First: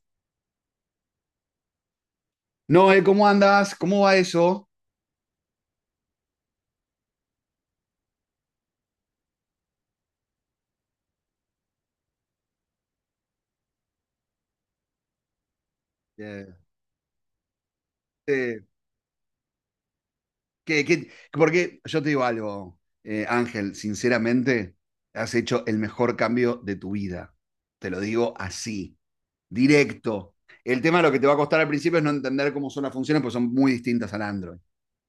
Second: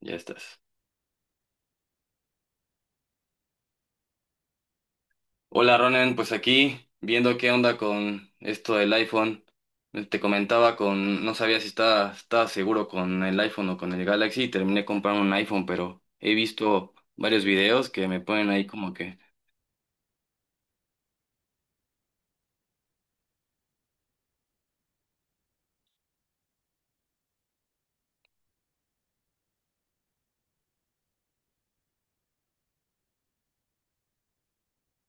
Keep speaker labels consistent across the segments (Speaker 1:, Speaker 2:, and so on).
Speaker 1: Ya estás.
Speaker 2: Noé, ¿cómo andas? ¿Cómo va eso?
Speaker 1: Hola Ronen, pues aquí viendo qué onda con esto del iPhone. Te comentaba con, no sabía si estaba seguro con el iPhone o con el Galaxy y terminé comprando un iPhone, pero he
Speaker 2: Eh,
Speaker 1: visto varios videos que me ponen
Speaker 2: eh,
Speaker 1: ahí como que,
Speaker 2: porque yo te digo algo, Ángel, sinceramente, has hecho el mejor cambio de tu vida. Te lo digo así, directo. El tema de lo que te va a costar al principio es no entender cómo son las funciones, porque son muy distintas al Android.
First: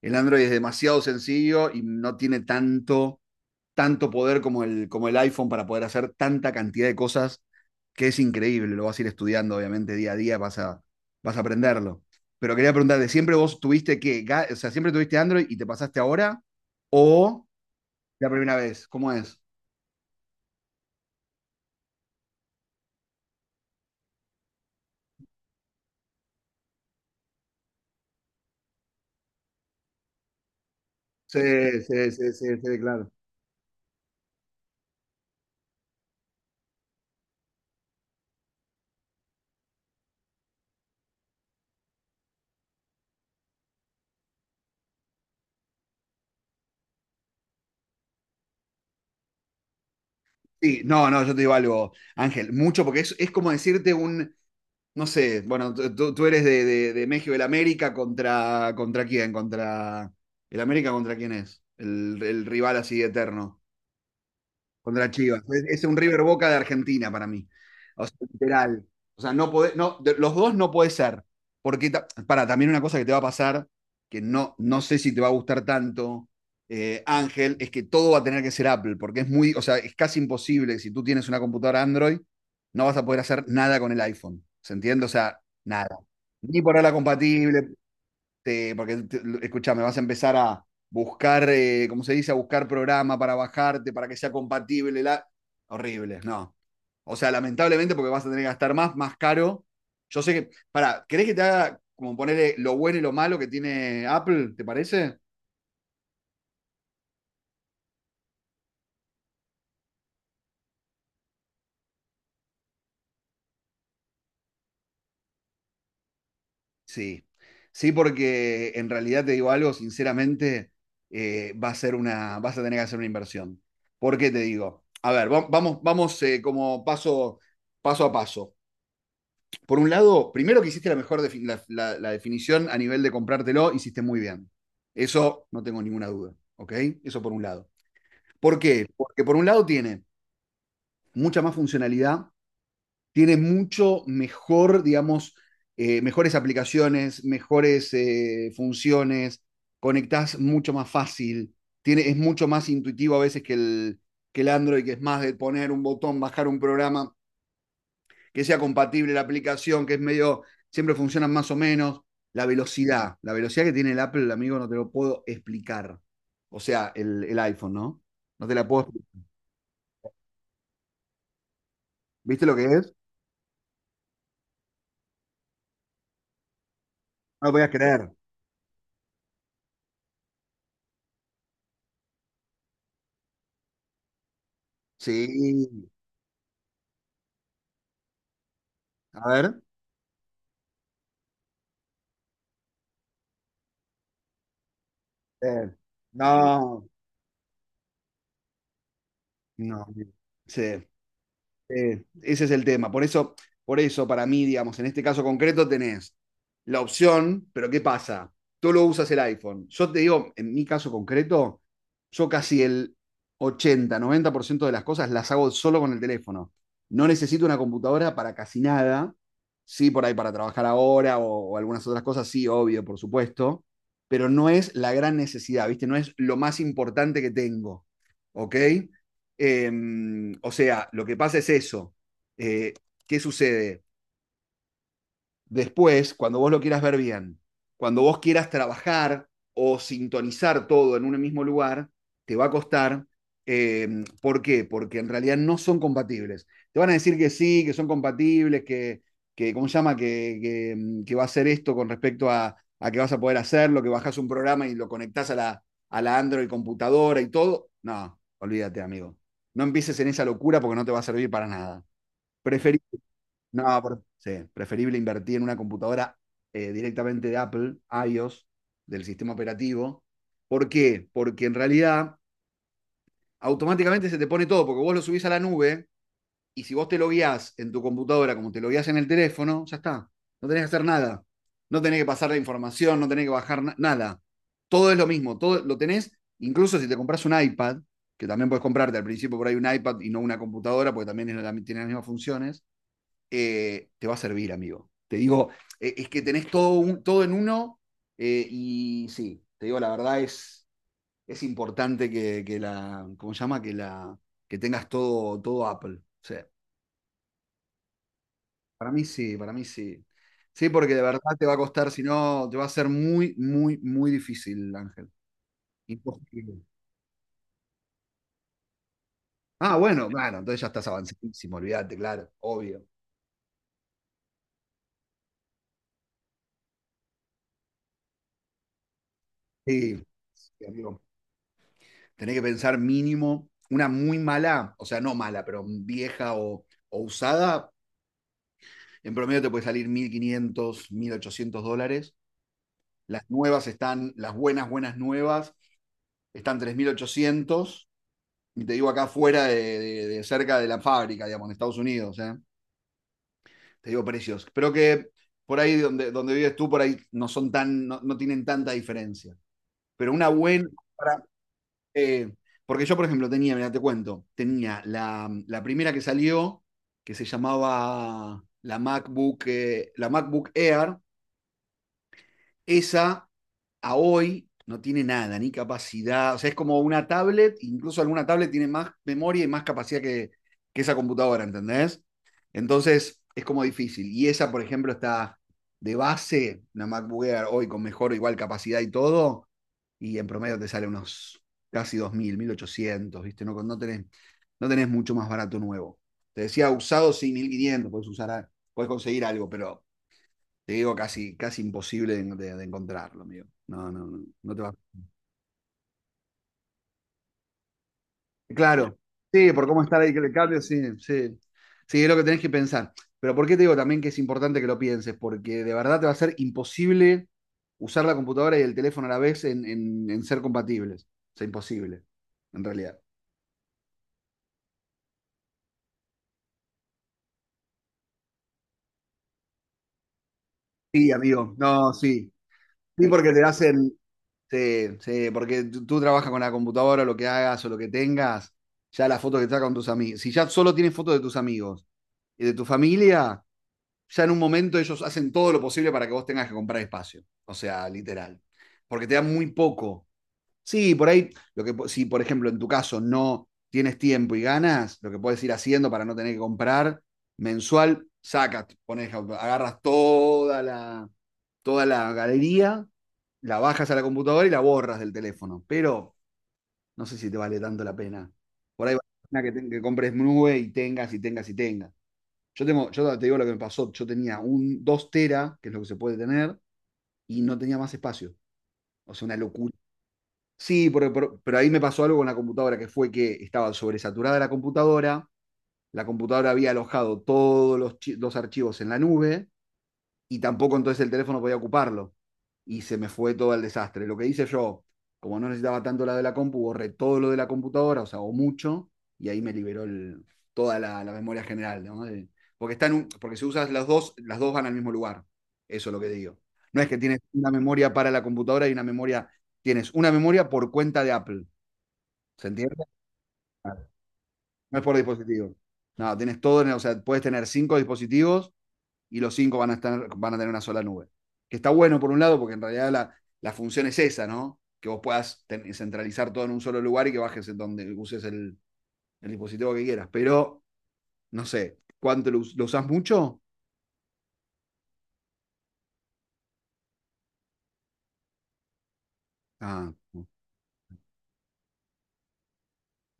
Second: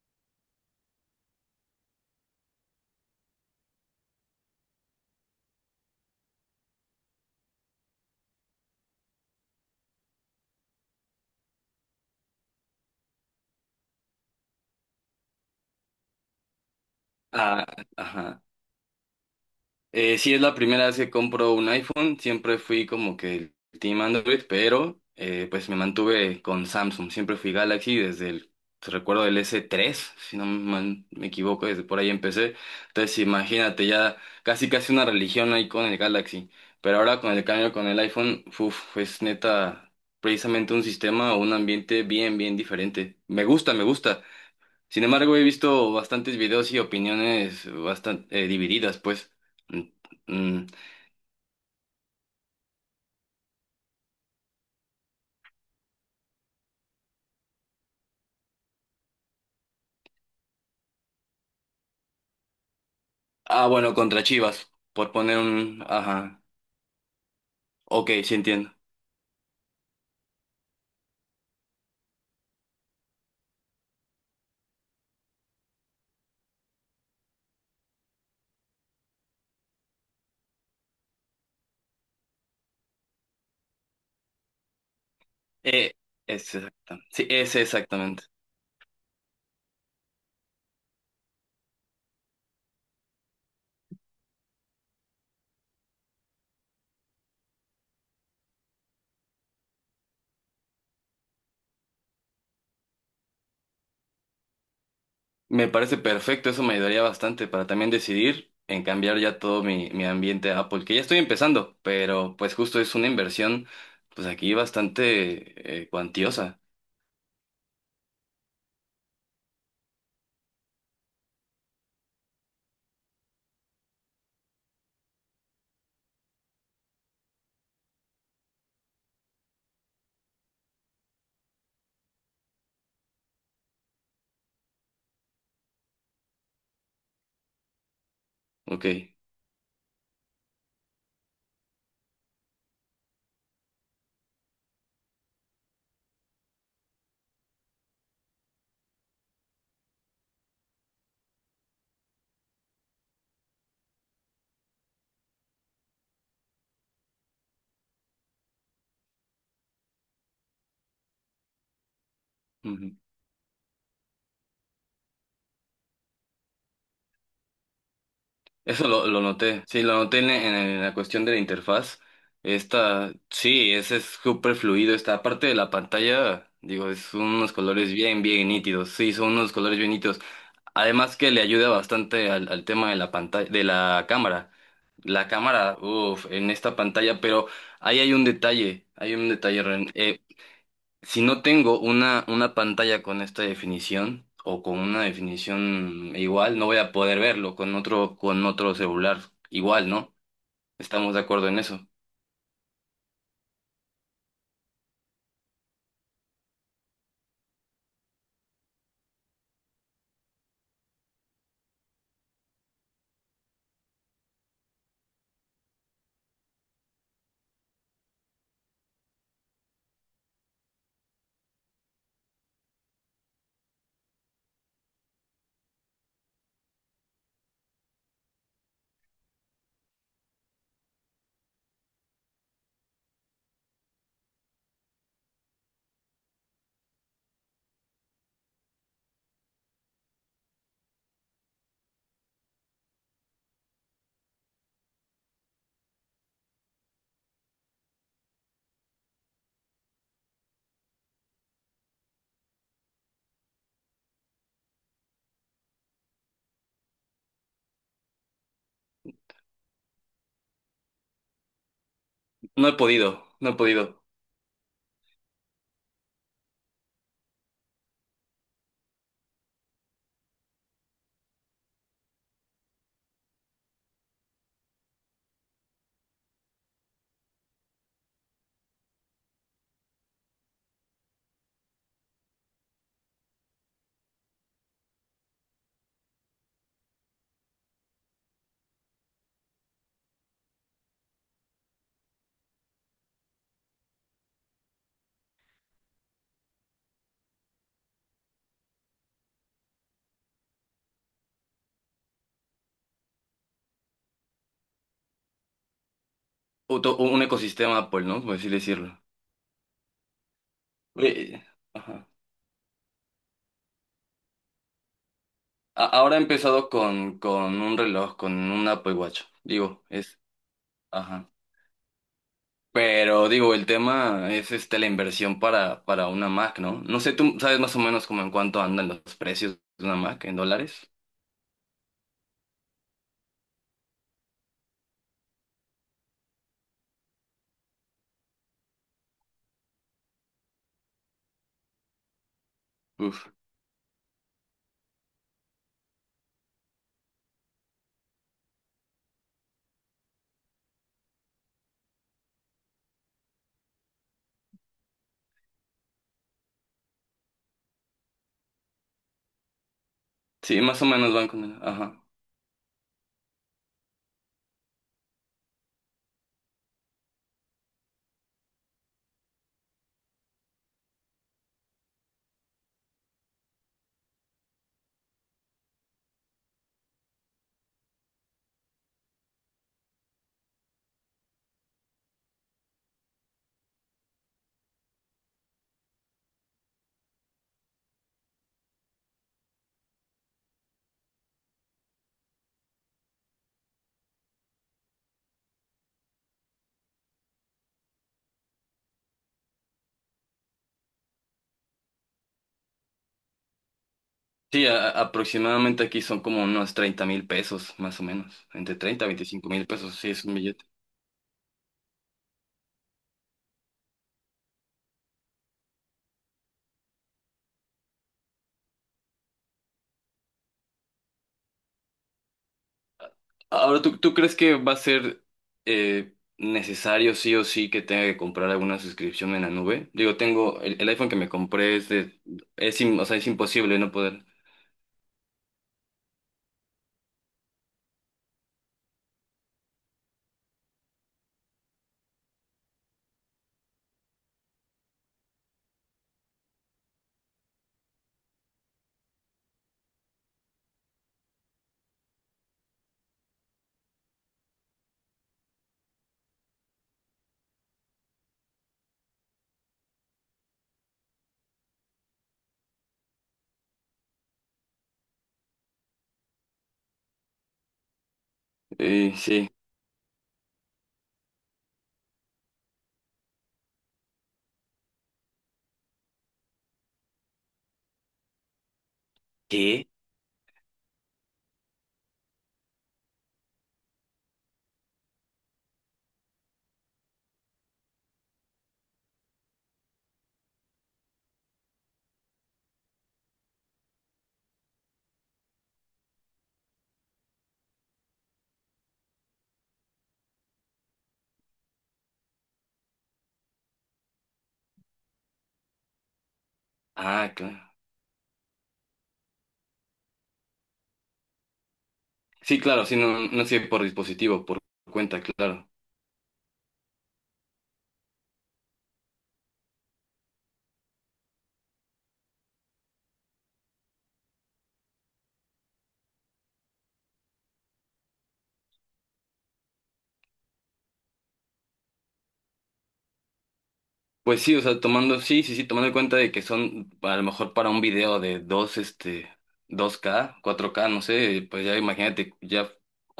Speaker 2: El Android es demasiado sencillo y no tiene tanto poder como el iPhone para poder hacer tanta cantidad de cosas que es increíble, lo vas a ir estudiando obviamente día a día, vas a aprenderlo. Pero quería preguntarte, ¿siempre vos tuviste que, o sea, siempre tuviste Android y te pasaste ahora o
Speaker 1: ah,
Speaker 2: la
Speaker 1: ajá.
Speaker 2: primera vez? ¿Cómo es?
Speaker 1: Sí, es la primera vez que compro un iPhone. Siempre fui como que el team Android, pero pues me mantuve con Samsung. Siempre fui Galaxy desde el, recuerdo del S3, si no mal me
Speaker 2: Sí,
Speaker 1: equivoco, desde por ahí
Speaker 2: sí, sí,
Speaker 1: empecé.
Speaker 2: sí, sí, claro.
Speaker 1: Entonces imagínate, ya casi casi una religión ahí con el Galaxy. Pero ahora con el cambio con el iPhone, uf, es neta precisamente un sistema o un ambiente bien, bien diferente. Me gusta, me gusta. Sin embargo, he visto bastantes videos y opiniones bastante divididas, pues. Mm, mm.
Speaker 2: Sí, no, no, yo te digo algo, Ángel, mucho, porque es como decirte un, no sé, bueno, tú eres de, México, el América contra quién, contra, el América contra quién es, el rival así eterno.
Speaker 1: Ah, bueno, contra Chivas,
Speaker 2: Contra
Speaker 1: por poner
Speaker 2: Chivas. Es,
Speaker 1: un...
Speaker 2: es un River
Speaker 1: ajá.
Speaker 2: Boca de Argentina para mí. O
Speaker 1: Ok,
Speaker 2: sea,
Speaker 1: sí entiendo.
Speaker 2: literal. O sea, no podés, no, los dos no puede ser. Porque, para, también una cosa que te va a pasar, que no, no sé si te va a gustar tanto, Ángel, es que todo va a tener que ser Apple, porque es muy, o sea, es casi imposible, si tú tienes una computadora Android, no vas a poder hacer nada con el iPhone. ¿Se entiende? O sea,
Speaker 1: Eh,
Speaker 2: nada.
Speaker 1: es
Speaker 2: Ni por la
Speaker 1: exacta- sí, ese
Speaker 2: compatible,
Speaker 1: exactamente.
Speaker 2: escuchame, vas a empezar a buscar, ¿cómo se dice? A buscar programa para bajarte, para que sea compatible. La. Horrible, no. O sea, lamentablemente porque vas a tener que gastar más caro. Yo sé que, para, ¿querés que te haga como ponerle lo bueno y lo malo que tiene Apple? ¿Te parece?
Speaker 1: Me parece perfecto, eso me ayudaría bastante para también decidir en cambiar ya todo mi ambiente a Apple, que ya estoy empezando, pero pues justo es una inversión, pues aquí bastante cuantiosa.
Speaker 2: Sí, sí, porque en realidad te digo algo, sinceramente, va a ser una, vas a tener que hacer una inversión. ¿Por qué te digo? A ver, vamos como paso a paso. Por un lado, primero que hiciste la mejor la definición a nivel de comprártelo, hiciste muy bien. Eso no tengo ninguna duda, ¿ok? Eso por un lado. ¿Por
Speaker 1: Ok.
Speaker 2: qué? Porque por un lado tiene mucha más funcionalidad, tiene mucho mejor, digamos, mejores aplicaciones, mejores funciones, conectás mucho más fácil, tiene, es mucho más intuitivo a veces que que el Android, que es más de poner un botón, bajar un programa que sea compatible la aplicación, que es medio, siempre funcionan más o menos. La velocidad que tiene el Apple, amigo, no te lo puedo explicar. O sea, el iPhone, ¿no? No te la puedo
Speaker 1: Eso lo
Speaker 2: explicar.
Speaker 1: noté, sí, lo noté en la cuestión de la interfaz.
Speaker 2: ¿Viste lo que es?
Speaker 1: Esta, sí, ese es súper fluido. Esta parte de la pantalla, digo, es
Speaker 2: No lo
Speaker 1: unos
Speaker 2: podías
Speaker 1: colores
Speaker 2: creer.
Speaker 1: bien, bien nítidos. Sí, son unos colores bien nítidos. Además que le ayuda bastante al, al tema de la pantalla, de la cámara. La
Speaker 2: Sí,
Speaker 1: cámara, uff, en esta pantalla, pero ahí hay un
Speaker 2: a ver.
Speaker 1: detalle, Ren. Si no tengo una pantalla con esta definición o con una
Speaker 2: Eh,
Speaker 1: definición igual, no voy
Speaker 2: No,
Speaker 1: a poder verlo con otro celular
Speaker 2: no.
Speaker 1: igual, ¿no?
Speaker 2: Sí.
Speaker 1: Estamos de acuerdo en eso.
Speaker 2: Ese es el tema. Por eso, para mí, digamos, en este caso concreto tenés la opción, pero ¿qué pasa? Tú lo usas el iPhone. Yo te digo, en mi caso concreto, yo casi el 80 90% de las cosas las hago solo con el teléfono. No necesito una computadora para casi nada. Sí, por ahí para trabajar ahora o algunas otras cosas, sí, obvio, por supuesto. Pero no es la gran necesidad, ¿viste? No es lo más importante que tengo. ¿Ok? Eh, o sea, lo que pasa es eso. Eh, ¿Qué sucede? Después, cuando vos lo quieras ver bien, cuando vos quieras trabajar o sintonizar todo en un mismo lugar, te va a costar. ¿Por qué? Porque en realidad no son compatibles. Te van a decir que sí, que son compatibles, que ¿cómo se llama? Que va a hacer esto con respecto a, que vas a poder hacerlo, que bajas un programa y lo conectás a la Android computadora y todo. No, olvídate, amigo. No empieces en esa locura porque no te va a servir para nada.
Speaker 1: No he
Speaker 2: Preferís
Speaker 1: podido, no he
Speaker 2: no,
Speaker 1: podido.
Speaker 2: sí, preferible invertir en una computadora directamente de Apple, iOS, del sistema operativo. ¿Por qué? Porque en realidad automáticamente se te pone todo, porque vos lo subís a la nube y si vos te lo guías en tu computadora como te lo guías en el teléfono, ya está. No tenés que hacer nada. No tenés que pasar la información, no tenés que bajar nada. Todo es lo mismo, todo lo tenés, incluso si te compras un iPad, que también puedes comprarte al principio por ahí un iPad y no una computadora, porque también es la- tiene las mismas funciones te va a servir, amigo. Te digo, es que tenés todo, todo en uno y sí, te digo, la verdad es importante que la, ¿cómo se llama? Que tengas todo, todo Apple. O sea,
Speaker 1: Otro- un ecosistema Apple, ¿no? Por así
Speaker 2: para
Speaker 1: decirlo.
Speaker 2: mí sí, para mí sí. Sí, porque de verdad
Speaker 1: Eh,
Speaker 2: te va a costar, si
Speaker 1: ajá.
Speaker 2: no, te va a ser muy, muy, muy difícil, Ángel.
Speaker 1: A- ahora he
Speaker 2: Imposible.
Speaker 1: empezado con un reloj, con un Apple Watch.
Speaker 2: Ah,
Speaker 1: Digo,
Speaker 2: bueno,
Speaker 1: es,
Speaker 2: claro, entonces ya estás
Speaker 1: ajá.
Speaker 2: avanzadísimo, olvídate, claro, obvio.
Speaker 1: Pero digo, el tema es este, la inversión para una Mac, ¿no? No sé, tú sabes más o menos como en cuánto andan los precios de
Speaker 2: Sí,
Speaker 1: una Mac en
Speaker 2: sí,
Speaker 1: dólares.
Speaker 2: amigo, tenés que pensar mínimo una muy mala, o sea, no mala, pero vieja o usada, en promedio te puede salir 1.500, 1.800 dólares. Las
Speaker 1: Uf.
Speaker 2: nuevas están, las buenas, buenas nuevas, están 3.800. Y te digo acá afuera de, cerca de la fábrica, digamos, en Estados Unidos. ¿Eh? Te digo precios. Pero que por ahí donde, donde vives tú, por ahí no son tan, no, no tienen tanta diferencia. Pero una
Speaker 1: Sí,
Speaker 2: buena,
Speaker 1: más o menos van con el... ajá.
Speaker 2: Eh, porque yo, por ejemplo, tenía, mira, te cuento, tenía la primera que salió, que se llamaba la MacBook Air, esa a hoy no tiene nada, ni capacidad. O sea, es como una tablet, incluso alguna tablet tiene más memoria y más capacidad que esa computadora, ¿entendés? Entonces, es como difícil. Y esa, por ejemplo, está de base, una MacBook Air hoy con mejor o igual capacidad y todo, y en promedio te sale unos casi 2.000 1.800, ¿viste? No, no, tenés, no tenés mucho más barato nuevo. Te decía usado, sí, 1.500 puedes usar, puedes conseguir algo, pero te digo, casi, casi imposible de, de encontrarlo, amigo. No, no, no, no te
Speaker 1: Sí,
Speaker 2: va.
Speaker 1: a- aproximadamente aquí son como unos 30 mil pesos, más o menos. Entre
Speaker 2: Claro,
Speaker 1: 30 a 25
Speaker 2: sí,
Speaker 1: mil
Speaker 2: por cómo
Speaker 1: pesos,
Speaker 2: está
Speaker 1: sí,
Speaker 2: ahí que
Speaker 1: es
Speaker 2: le
Speaker 1: un
Speaker 2: cambio,
Speaker 1: billete.
Speaker 2: sí, sí. Sí, es lo que tenés que pensar. Pero ¿por qué te digo también que es importante que lo pienses? Porque de verdad te va a ser imposible usar la computadora y el teléfono a la vez en, en ser compatibles. O sea, imposible, en realidad.
Speaker 1: Ahora, ¿tú, tú crees que va a ser necesario sí o sí que tenga que comprar alguna suscripción en la nube? Digo, tengo el iPhone
Speaker 2: Sí,
Speaker 1: que me
Speaker 2: amigo,
Speaker 1: compré, es
Speaker 2: no,
Speaker 1: de...
Speaker 2: sí.
Speaker 1: Es, im- o
Speaker 2: Sí,
Speaker 1: sea, es
Speaker 2: porque te
Speaker 1: imposible no
Speaker 2: hacen.
Speaker 1: poder.
Speaker 2: Sí, sí, porque tú trabajas con la computadora, lo que hagas o lo que tengas, ya la foto que estás con tus amigos. Si ya solo tienes fotos de tus amigos y de tu familia, ya en un momento ellos hacen todo lo posible para que vos tengas que comprar espacio. O sea, literal. Porque te dan muy poco. Sí, por ahí, lo que, si por ejemplo en tu caso no tienes tiempo y ganas, lo que puedes ir haciendo para no tener que comprar mensual, sacas, pones, agarras toda la galería, la bajas a la computadora y la borras del teléfono. Pero no sé si te vale tanto la pena. Por ahí vale la
Speaker 1: Sí.
Speaker 2: pena que, que compres nube y tengas y tengas y tengas. Yo, tengo, yo te digo lo que me pasó. Yo tenía un 2 TB, que es lo que se puede tener, y no tenía más espacio. O sea, una locura.
Speaker 1: ¿Qué?
Speaker 2: Sí, pero ahí me pasó algo con la computadora, que fue que estaba sobresaturada la computadora había alojado todos los archivos en la nube, y tampoco entonces el teléfono podía ocuparlo. Y se me fue todo el desastre. Lo que hice yo, como no necesitaba tanto la de la compu, borré todo lo de la computadora, o sea, o mucho, y ahí me liberó el, toda la memoria general, ¿no? De, porque, están un, porque si usas las dos van al mismo lugar. Eso es lo que digo. No es que tienes
Speaker 1: Ah,
Speaker 2: una
Speaker 1: claro.
Speaker 2: memoria para la computadora y una memoria, tienes una memoria por cuenta de Apple. ¿Se
Speaker 1: Sí,
Speaker 2: entiende?
Speaker 1: claro, sí, no, no sirve por dispositivo, por
Speaker 2: No es por
Speaker 1: cuenta,
Speaker 2: dispositivo.
Speaker 1: claro.
Speaker 2: No, tienes todo, o sea, puedes tener cinco dispositivos y los cinco van a, van a tener una sola nube. Que está bueno por un lado, porque en realidad la función es esa, ¿no? Que vos puedas centralizar todo en un solo lugar y que bajes donde uses el dispositivo que quieras. Pero, no sé, ¿cuánto lo usás mucho?
Speaker 1: Pues sí, o sea, tomando, sí, sí, sí, tomando en cuenta de que son a lo mejor para un video de dos, este,
Speaker 2: Ah,
Speaker 1: dos
Speaker 2: no,
Speaker 1: k cuatro k no sé, pues ya imagínate ya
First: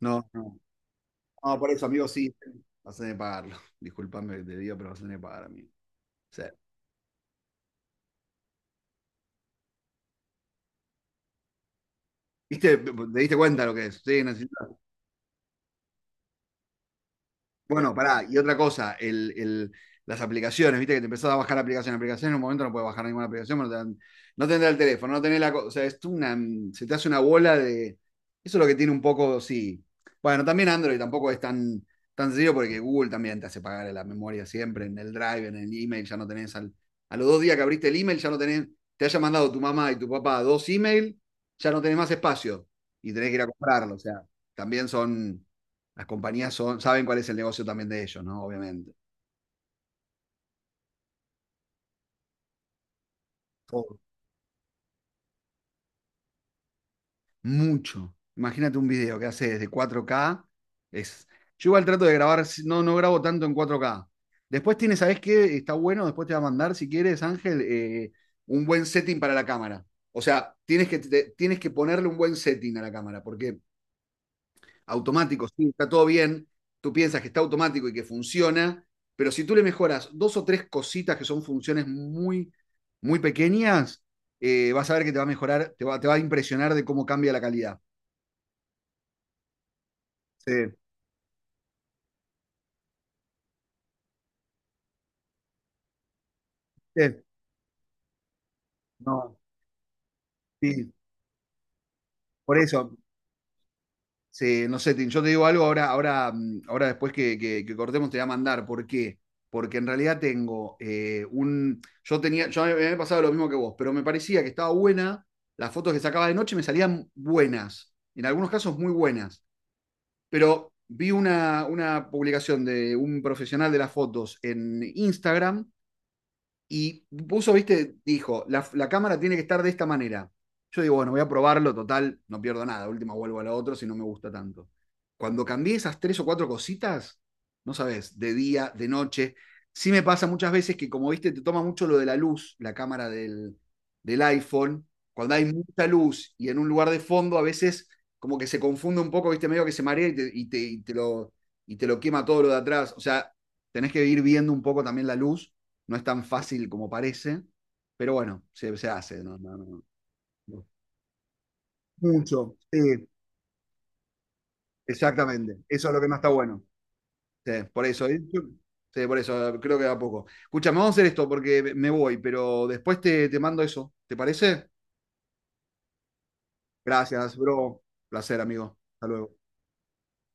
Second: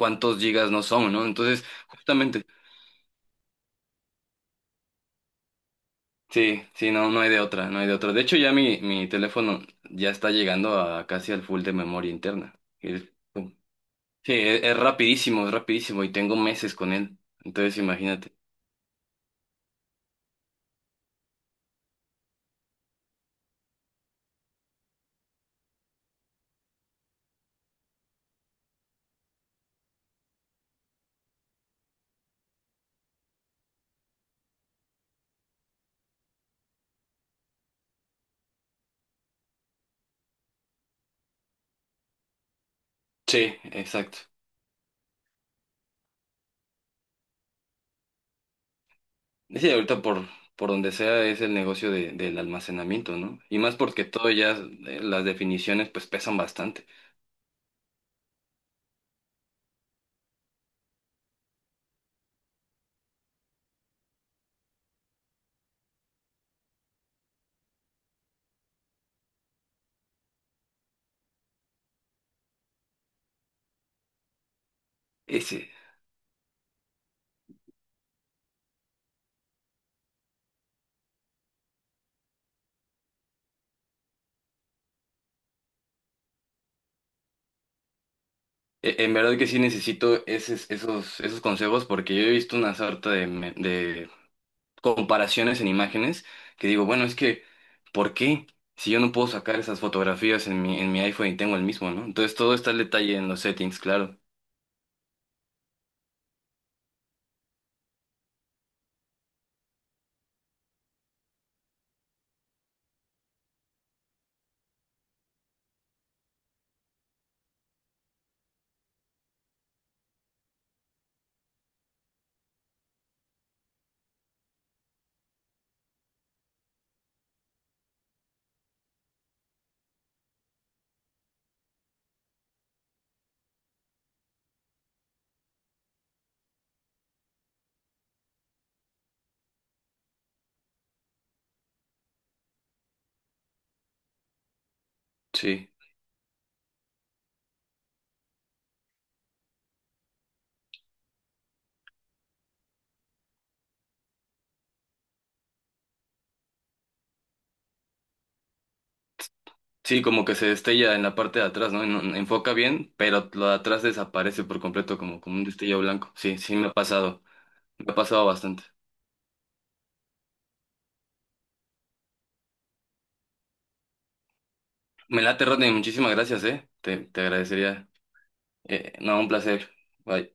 Speaker 2: no. No,
Speaker 1: gigas no son, ¿no?
Speaker 2: ah,
Speaker 1: Entonces,
Speaker 2: por eso, amigo, sí.
Speaker 1: justamente,
Speaker 2: Vas a tener que pagarlo. Disculpame que te digo, pero vas a tener que pagar, amigo. O sea,
Speaker 1: sí, sí, no, no hay de otra, no hay de otra. De hecho, ya mi teléfono ya está llegando a casi al full de memoria interna.
Speaker 2: ¿viste? ¿Te
Speaker 1: Y es-
Speaker 2: diste cuenta lo que es? Sí,
Speaker 1: sí,
Speaker 2: necesitas.
Speaker 1: es rapidísimo y tengo meses con él. Entonces,
Speaker 2: Bueno, pará,
Speaker 1: imagínate.
Speaker 2: y otra cosa, las aplicaciones, viste que te empezás a bajar aplicaciones, aplicaciones en un momento no puedes bajar ninguna aplicación, no, no tendrá el teléfono, no tenés la cosa, o sea, es una, se te hace una bola de. Eso es lo que tiene un poco, sí. Bueno, también Android tampoco es tan, tan sencillo porque Google también te hace pagar la memoria siempre, en el Drive, en el email, ya no tenés, a los 2 días que abriste el email, ya no tenés, te haya mandado tu mamá y tu papá dos email, ya no tenés más espacio y tenés que ir a
Speaker 1: Sí,
Speaker 2: comprarlo, o
Speaker 1: exacto.
Speaker 2: sea, también son las compañías son, saben cuál es el negocio también de ellos, ¿no? Obviamente.
Speaker 1: Sí, ahorita por donde sea es el negocio de, del almacenamiento, ¿no? Y más
Speaker 2: Oh.
Speaker 1: porque todo ya, las definiciones pues pesan bastante.
Speaker 2: Mucho. Imagínate un video que hace desde 4K. Es. Yo igual trato de grabar, si, no, no grabo tanto en 4K. Después tienes, ¿sabes qué? Está bueno, después te va a mandar, si quieres, Ángel, un buen setting para la cámara. O sea, tienes que, tienes que ponerle un buen setting a la cámara, porque automático, sí,
Speaker 1: Ese,
Speaker 2: está todo bien, tú piensas que está automático y que funciona, pero si tú le mejoras dos o tres cositas que son funciones muy, muy pequeñas, vas a ver que te va a mejorar, te va a impresionar de cómo cambia la calidad.
Speaker 1: e- en verdad que sí necesito
Speaker 2: Sí,
Speaker 1: esos, esos, esos consejos porque yo he visto una sarta de, me- de comparaciones en imágenes que digo, bueno, es
Speaker 2: sí,
Speaker 1: que, ¿por qué? Si yo no puedo
Speaker 2: no,
Speaker 1: sacar esas fotografías en
Speaker 2: sí,
Speaker 1: mi iPhone y tengo el mismo, ¿no? Entonces todo
Speaker 2: por
Speaker 1: está el
Speaker 2: eso.
Speaker 1: detalle en los settings, claro.
Speaker 2: Sí, no sé, Tim, yo te digo algo ahora, ahora después que, que cortemos te voy a mandar. ¿Por qué? Porque en realidad tengo un. Yo tenía, yo me había pasado lo mismo que vos, pero me parecía que estaba buena. Las fotos que sacaba de noche me salían buenas. En algunos casos muy buenas. Pero vi una publicación de un profesional de las fotos en Instagram y puso, viste, dijo, la cámara tiene que estar de esta manera. Yo digo, bueno, voy a probarlo, total, no pierdo nada. Última vuelvo a la otra si no me gusta tanto. Cuando cambié esas tres o cuatro cositas, no sabes, de día, de noche. Sí me pasa muchas veces que, como viste, te toma mucho lo de la luz, la cámara del iPhone. Cuando hay
Speaker 1: Sí.
Speaker 2: mucha luz y en un lugar de fondo, a veces como que se confunde un poco, viste, medio que se marea y te lo quema todo lo de atrás. O sea, tenés que ir viendo un poco también la luz. No es tan fácil como parece, pero bueno, se hace. No, no, no,
Speaker 1: Sí, como que se
Speaker 2: no.
Speaker 1: destella en la parte de atrás, ¿no? En-
Speaker 2: Mucho,
Speaker 1: enfoca bien,
Speaker 2: sí,
Speaker 1: pero lo de atrás desaparece por completo, como, como un
Speaker 2: exactamente.
Speaker 1: destello
Speaker 2: Eso es lo que
Speaker 1: blanco.
Speaker 2: más está
Speaker 1: Sí, sí,
Speaker 2: bueno.
Speaker 1: me ha pasado.
Speaker 2: Sí, por
Speaker 1: Me ha
Speaker 2: eso, ¿eh?
Speaker 1: pasado bastante.
Speaker 2: Sí, por eso, creo que da poco. Escúchame, vamos a hacer esto porque me voy, pero después te mando eso. ¿Te parece?
Speaker 1: Me late, Rodney. Muchísimas gracias, ¿eh? Te
Speaker 2: Gracias, bro.
Speaker 1: agradecería.
Speaker 2: Placer, amigo. Hasta
Speaker 1: No, un
Speaker 2: luego.
Speaker 1: placer. Bye.